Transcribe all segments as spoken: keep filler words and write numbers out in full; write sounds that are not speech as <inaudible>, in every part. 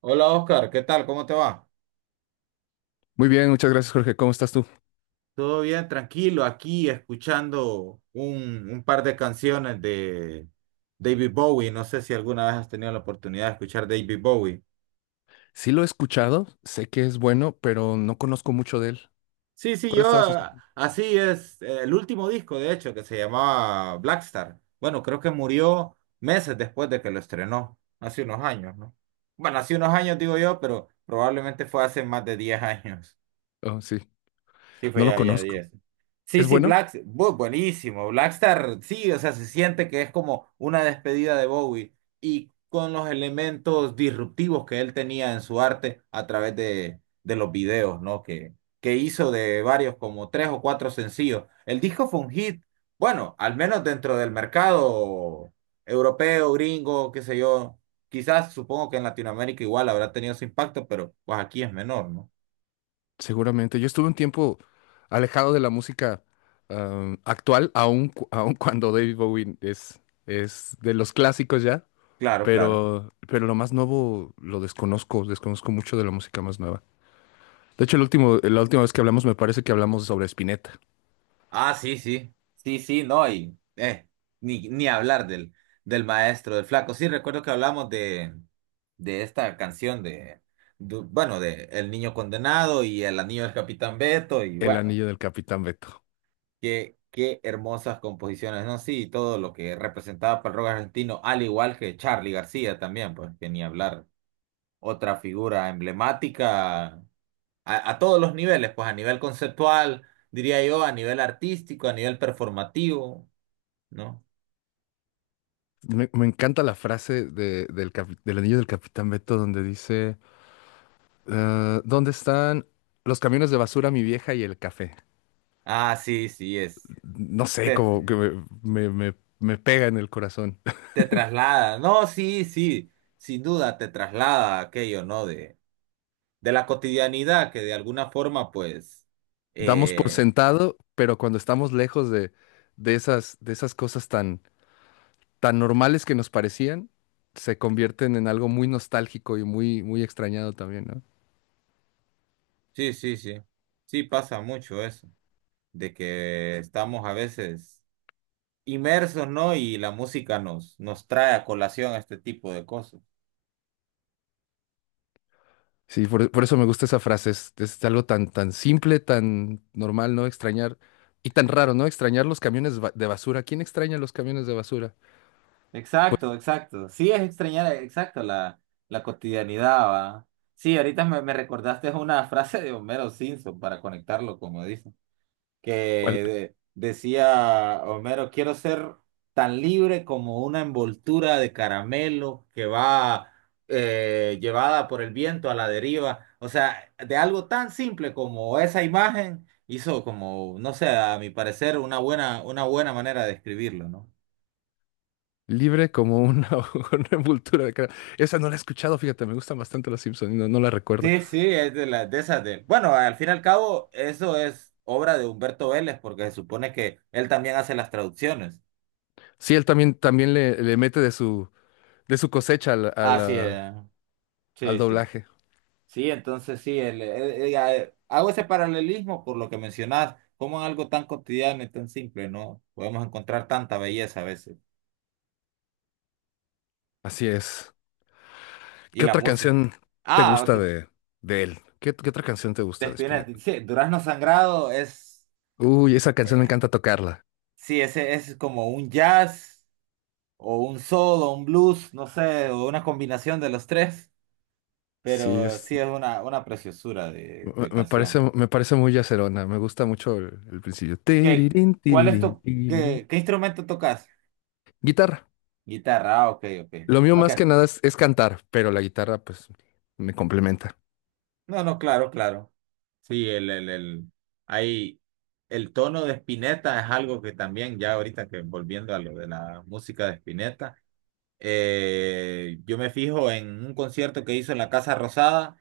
Hola Oscar, ¿qué tal? ¿Cómo te va? Muy bien, muchas gracias, Jorge. ¿Cómo estás tú? Todo bien, tranquilo, aquí escuchando un, un par de canciones de David Bowie. No sé si alguna vez has tenido la oportunidad de escuchar David Bowie. Sí lo he escuchado, sé que es bueno, pero no conozco mucho de él. Sí, sí, ¿Cuál yo estabas ah, escuchando? así es, eh, el último disco de hecho que se llamaba Blackstar. Bueno, creo que murió meses después de que lo estrenó, hace unos años, ¿no? Bueno, hace unos años digo yo, pero probablemente fue hace más de diez años. Oh, sí, Sí, fue no lo ya, ya conozco. diez Sí, ¿Es sí, bueno? Black, bu- buenísimo. Blackstar, sí, o sea, se siente que es como una despedida de Bowie y con los elementos disruptivos que él tenía en su arte a través de, de los videos, ¿no? Que, que hizo de varios, como tres o cuatro sencillos. El disco fue un hit, bueno, al menos dentro del mercado europeo, gringo, qué sé yo. Quizás supongo que en Latinoamérica igual habrá tenido su impacto, pero pues aquí es menor, ¿no? Seguramente. Yo estuve un tiempo alejado de la música am, actual, aun, cu- aun cuando David Bowie es, es de los clásicos ya, Claro, claro. pero, pero lo más nuevo lo desconozco, desconozco mucho de la música más nueva. De hecho, el último, la última vez que hablamos me parece que hablamos sobre Spinetta, Ah, sí, sí, sí, sí, no, y eh, ni, ni hablar del, del maestro, del flaco. Sí, recuerdo que hablamos de, de esta canción de, du- bueno, de El Niño Condenado y El Anillo del Capitán Beto, y El bueno, Anillo del Capitán Beto. qué, qué hermosas composiciones, ¿no? Sí, todo lo que representaba para el rock argentino, al igual que Charly García también, pues que ni hablar. Otra figura emblemática a, a todos los niveles, pues a nivel conceptual, diría yo, a nivel artístico, a nivel performativo. ¿No? Me, me encanta la frase de- del, capi- del anillo del Capitán Beto donde dice, eh, ¿dónde están los camiones de basura, mi vieja y el café? Ah, sí, sí, es. No sé, Te, como que me, me- me- me pega en el corazón. te traslada. No, sí, sí, sin duda te traslada a aquello, ¿no? De, de la cotidianidad que de alguna forma, pues, <laughs> Damos por eh, sentado, pero cuando estamos lejos de, de esas, de esas cosas tan, tan normales que nos parecían, se convierten en algo muy nostálgico y muy, muy extrañado también, ¿no? sí, sí, sí. Sí pasa mucho eso, de que estamos a veces inmersos, ¿no? Y la música nos, nos trae a colación este tipo de cosas. Sí, por, por eso me gusta esa frase. Es, es algo tan, tan simple, tan normal, ¿no? Extrañar. Y tan raro, ¿no? Extrañar los camiones ba- de basura. ¿Quién extraña los camiones de basura? Pues Exacto, exacto. Sí, es extrañar, exacto, la, la cotidianidad, ¿va? Sí, ahorita me, me recordaste una <laughs> frase de Homero Simpson para conectarlo, como dicen, que cual- de- decía Homero, quiero ser tan libre como una envoltura de caramelo que va, eh, llevada por el viento a la deriva. O sea, de algo tan simple como esa imagen hizo como, no sé, a mi parecer, una buena, una buena manera de escribirlo, ¿no? libre como una, <laughs> una envoltura de cara. Esa no la he escuchado, fíjate, me gustan bastante los Simpsons, y no, no la recuerdo. Sí, sí, es de las de esas de. Bueno, al fin y al cabo, eso es obra de Humberto Vélez, porque se supone que él también hace las traducciones. Sí, él también, también le, le mete de su, de su cosecha al, a Así la- es, al sí, sí. doblaje. Sí, entonces sí, el, el- el- eh, hago ese paralelismo por lo que mencionas, como en algo tan cotidiano y tan simple, ¿no? Podemos encontrar tanta belleza a veces. Así es. Y ¿Qué la otra música. canción te Ah, gusta ok. de, de él? ¿Qué, qué otra canción te De gusta de Spinetta. Spinetta? Sí, Durazno Sangrado es. Uy, esa canción me encanta tocarla. Sí, ese es como un jazz, o un soul, o un blues, no sé, o una combinación de los tres. Sí, Pero es. sí es una, una preciosura de, Me de me parece, canción. me parece muy yacerona, me gusta mucho el, el principio. ¿Qué, Tirirín, cuál es tirirín, tu, qué, tirirín. qué instrumento tocas? Guitarra. Guitarra, ah, ok, ok. Lo mío Ok. más que nada es, es cantar, pero la guitarra pues me complementa. No, no, claro, claro. Sí, el, el, el, hay, el tono de Spinetta es algo que también, ya ahorita que volviendo a lo de la música de Spinetta, eh, yo me fijo en un concierto que hizo en la Casa Rosada.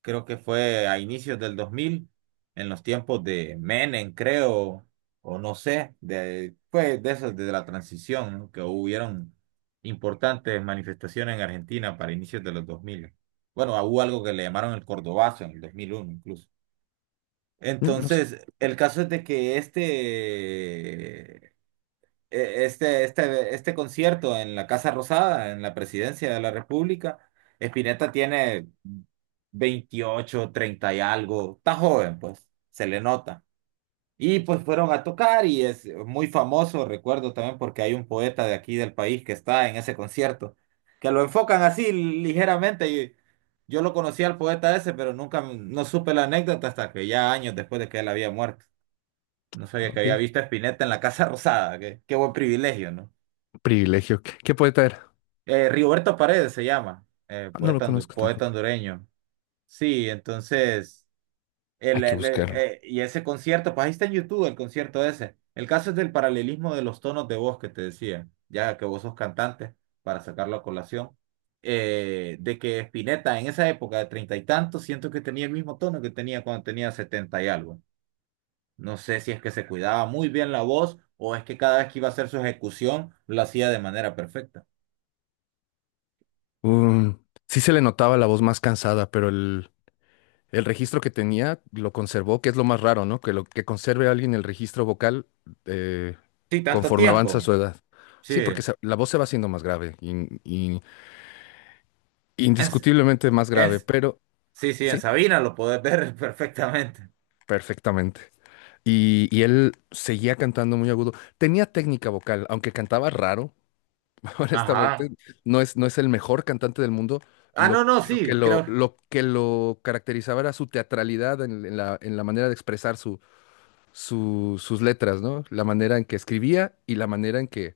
Creo que fue a inicios del dos mil, en los tiempos de Menem, creo, o no sé, de, pues de esas, de la transición, ¿no? Que hubieron importantes manifestaciones en Argentina para inicios de los dos mil. Bueno, hubo algo que le llamaron el Cordobazo en el dos mil uno incluso. Mm, no sé, Entonces, el caso es de que este eh, este, este, este concierto en la Casa Rosada, en la Presidencia de la República, Spinetta tiene veintiocho, treinta y algo, está joven, pues, se le nota. Y pues fueron a tocar y es muy famoso, recuerdo también porque hay un poeta de aquí del país que está en ese concierto, que lo enfocan así ligeramente, y yo lo conocí al poeta ese, pero nunca no supe la anécdota hasta que ya años después de que él había muerto. No sabía que había ok. visto a Spinetta en la Casa Rosada, qué, qué buen privilegio, ¿no? Privilegio. ¿Qué, qué poeta era? Eh, Rigoberto Paredes se llama, eh, Ah, no lo poeta, hondu- conozco poeta tampoco. hondureño. Sí, entonces, Hay el, que el- el- buscarlo. eh, y ese concierto, pues ahí está en YouTube el concierto ese. El caso es del paralelismo de los tonos de voz que te decía, ya que vos sos cantante, para sacarlo a colación, eh, de que Spinetta en esa época de treinta y tantos, siento que tenía el mismo tono que tenía cuando tenía setenta y algo. No sé si es que se cuidaba muy bien la voz o es que cada vez que iba a hacer su ejecución lo hacía de manera perfecta. Um, sí se le notaba la voz más cansada, pero el, el registro que tenía lo conservó, que es lo más raro, ¿no? Que lo que conserve a alguien el registro vocal eh, Sí, tanto conforme avanza tiempo. su edad. Sí. Sí, porque se- la voz se va haciendo más grave y, En S- indiscutiblemente más en grave, S- pero sí, sí, en sí, Sabina lo podés ver <laughs> perfectamente. perfectamente. Y, y él seguía cantando muy agudo. Tenía técnica vocal, aunque cantaba raro, <laughs> honestamente. Ajá. No es, no es el mejor cantante del mundo. Ah, no, Lo, no, lo que sí, lo, creo. lo que lo caracterizaba era su teatralidad en, en la, en la manera de expresar su, su- sus letras, ¿no? La manera en que escribía y la manera en que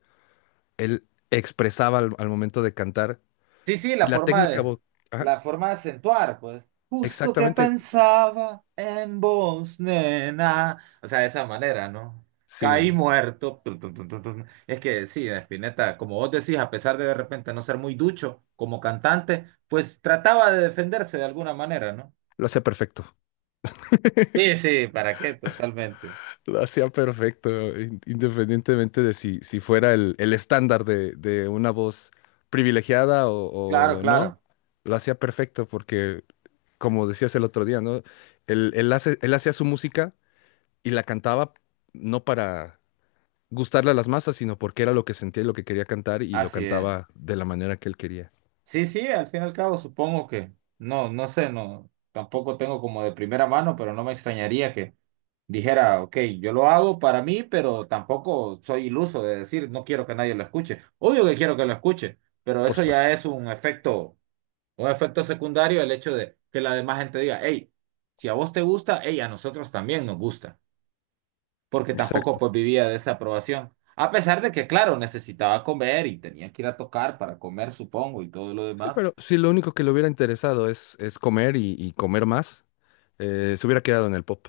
él expresaba al, al momento de cantar. Sí, sí, la Y la forma técnica de, vocal, la forma de acentuar, pues. Justo que exactamente, pensaba en vos, nena. O sea, de esa manera, ¿no? Caí sí, muerto. Tun, tun, tun, tun, tun. Es que sí, Spinetta, como vos decís, a pesar de de repente no ser muy ducho como cantante, pues trataba de defenderse de alguna manera, ¿no? lo hacía perfecto. Sí, sí, ¿para qué? Totalmente. Lo hacía perfecto, in- independientemente de si, si fuera el, el estándar de, de una voz privilegiada Claro, o, o no, claro. lo hacía perfecto porque, como decías el otro día, ¿no? Él, él hace- él hacía su música y la cantaba no para gustarle a las masas, sino porque era lo que sentía y lo que quería cantar y lo Así es. cantaba de la manera que él quería, Sí, sí, al fin y al cabo supongo que, no, no sé, no, tampoco tengo como de primera mano, pero no me extrañaría que dijera, ok, yo lo hago para mí, pero tampoco soy iluso de decir, no quiero que nadie lo escuche. Obvio que quiero que lo escuche, pero por eso ya supuesto. es un efecto, un efecto secundario, el hecho de que la demás gente diga, hey, si a vos te gusta, hey, a nosotros también nos gusta, porque tampoco Exacto. pues vivía de esa aprobación. A pesar de que, claro, necesitaba comer y tenía que ir a tocar para comer, supongo, y todo lo Sí, demás. pero si lo único que le hubiera interesado es, es comer y, y comer más, eh, se hubiera quedado en el pop.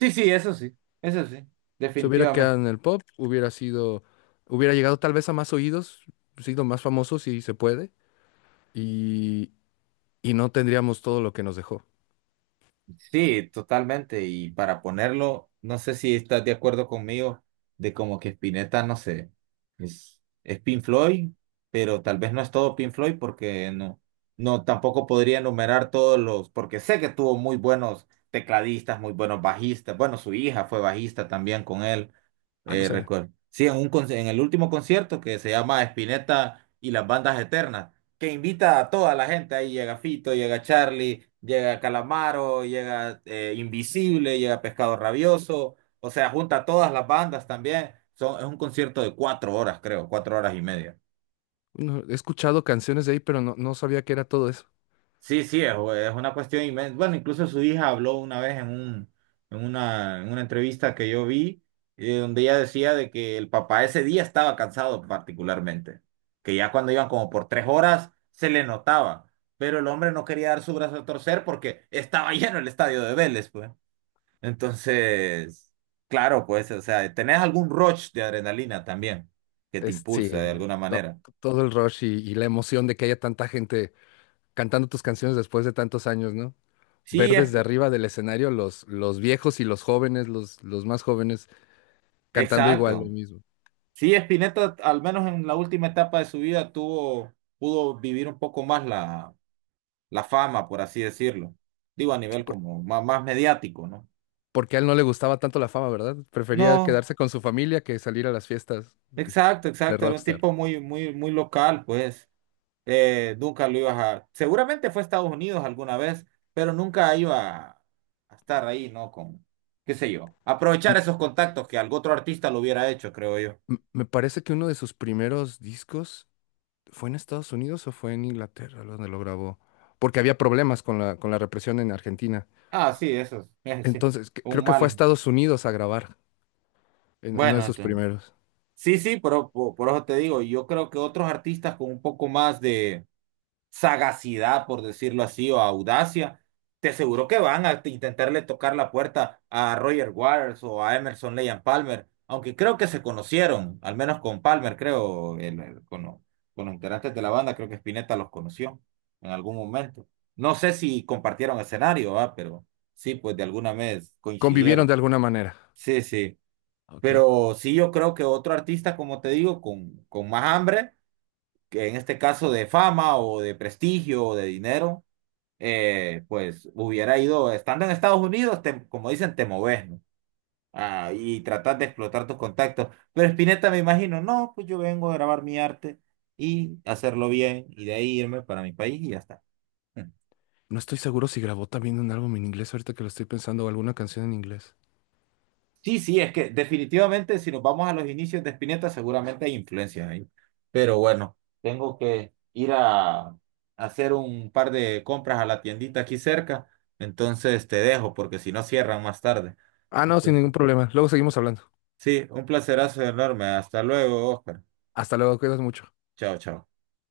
Sí, sí, eso sí, eso sí, Se hubiera definitivamente. quedado en el pop, hubiera sido, hubiera llegado tal vez a más oídos, sido más famoso si se puede, y, y no tendríamos todo lo que nos dejó. Sí, totalmente. Y para ponerlo, no sé si estás de acuerdo conmigo de como que Spinetta, no sé, es, es Pink Floyd, pero tal vez no es todo Pink Floyd porque no, no, tampoco podría enumerar todos los, porque sé que tuvo muy buenos tecladistas, muy buenos bajistas. Bueno, su hija fue bajista también con él. Ah, no Eh, sabía. Recuerdo. Sí, en, un, conci- en el último concierto que se llama Spinetta y las bandas eternas, que invita a toda la gente. Ahí llega Fito, llega Charlie, llega Calamaro, llega, eh, Invisible, llega Pescado Rabioso. O sea, junta a todas las bandas también. Son, es un concierto de cuatro horas, creo, cuatro horas y media. No, he escuchado canciones de ahí, pero no, no sabía que era todo eso. Sí, sí, es, es una cuestión inmensa. Bueno, incluso su hija habló una vez en un, en una, en una entrevista que yo vi, eh, donde ella decía de que el papá ese día estaba cansado particularmente, que ya cuando iban como por tres horas se le notaba, pero el hombre no quería dar su brazo a torcer porque estaba <laughs> lleno el estadio de Vélez, pues. Entonces, claro, pues, o sea, tenés algún rush de adrenalina también que te Es, sí, impulsa de alguna to- manera. todo el rush y, y la emoción de que haya tanta gente cantando tus canciones después de tantos años, ¿no? Sí, Ver es, desde arriba del escenario los, los viejos y los jóvenes, los, los más jóvenes, cantando igual lo exacto. mismo. Sí, Spinetta, al menos en la última etapa de su vida, tuvo, pudo vivir un poco más la, la fama, por así decirlo. Digo, a nivel como má- más, mediático, ¿no? Porque a él no le gustaba tanto la fama, ¿verdad? Prefería No, quedarse con su familia que salir a las fiestas exacto, de exacto. Era un rockstar. tipo muy, muy, muy local, pues. Eh, nunca lo ibas a. Seguramente fue a Estados Unidos alguna vez, pero nunca iba a estar ahí, ¿no? Con, qué sé yo. Aprovechar M- esos contactos que algún otro artista lo hubiera hecho, creo yo. m- me parece que uno de sus primeros discos fue en Estados Unidos o fue en Inglaterra donde lo grabó, porque había problemas con la, con la represión en Argentina. Ah, sí, eso es, <laughs> sí, Entonces, cre- un creo que fue a mal. Estados Unidos a grabar en uno de Bueno, sus entonces. primeros. Sí, sí, pero po- por, eso te digo, yo creo que otros artistas con un poco más de sagacidad, por decirlo así, o audacia, te aseguro que van a t- intentarle tocar la puerta a Roger Waters o a Emerson Leigh Palmer, aunque creo que se conocieron, al menos con Palmer, creo, el- el- con, lo- con los integrantes de la banda, creo que Spinetta los conoció en algún momento. No sé si compartieron escenario, ah, pero sí, pues de alguna vez Convivieron coincidieron. de alguna manera, Sí, sí. ¿ok? Pero sí yo creo que otro artista, como te digo, con, con más hambre, que en este caso de fama o de prestigio o de dinero, eh, pues hubiera ido, estando en Estados Unidos, te- como dicen, te moves, ¿no? Ah, y tratar de explotar tus contactos. Pero Spinetta me imagino, no, pues yo vengo a grabar mi arte y hacerlo bien y de ahí irme para mi país y ya está. No estoy seguro si grabó también un álbum en inglés ahorita que lo estoy pensando o alguna canción en inglés. Sí, sí, es que definitivamente si nos vamos a los inicios de Spinetta seguramente hay influencia ahí. Pero bueno, tengo que ir a hacer un par de compras a la tiendita aquí cerca. Entonces te dejo porque si no cierran más tarde. Ah, no, sin Entonces, ningún problema. Luego seguimos hablando. sí, un placerazo enorme. Hasta luego, Oscar. Hasta luego, cuidas mucho. Chao, chao.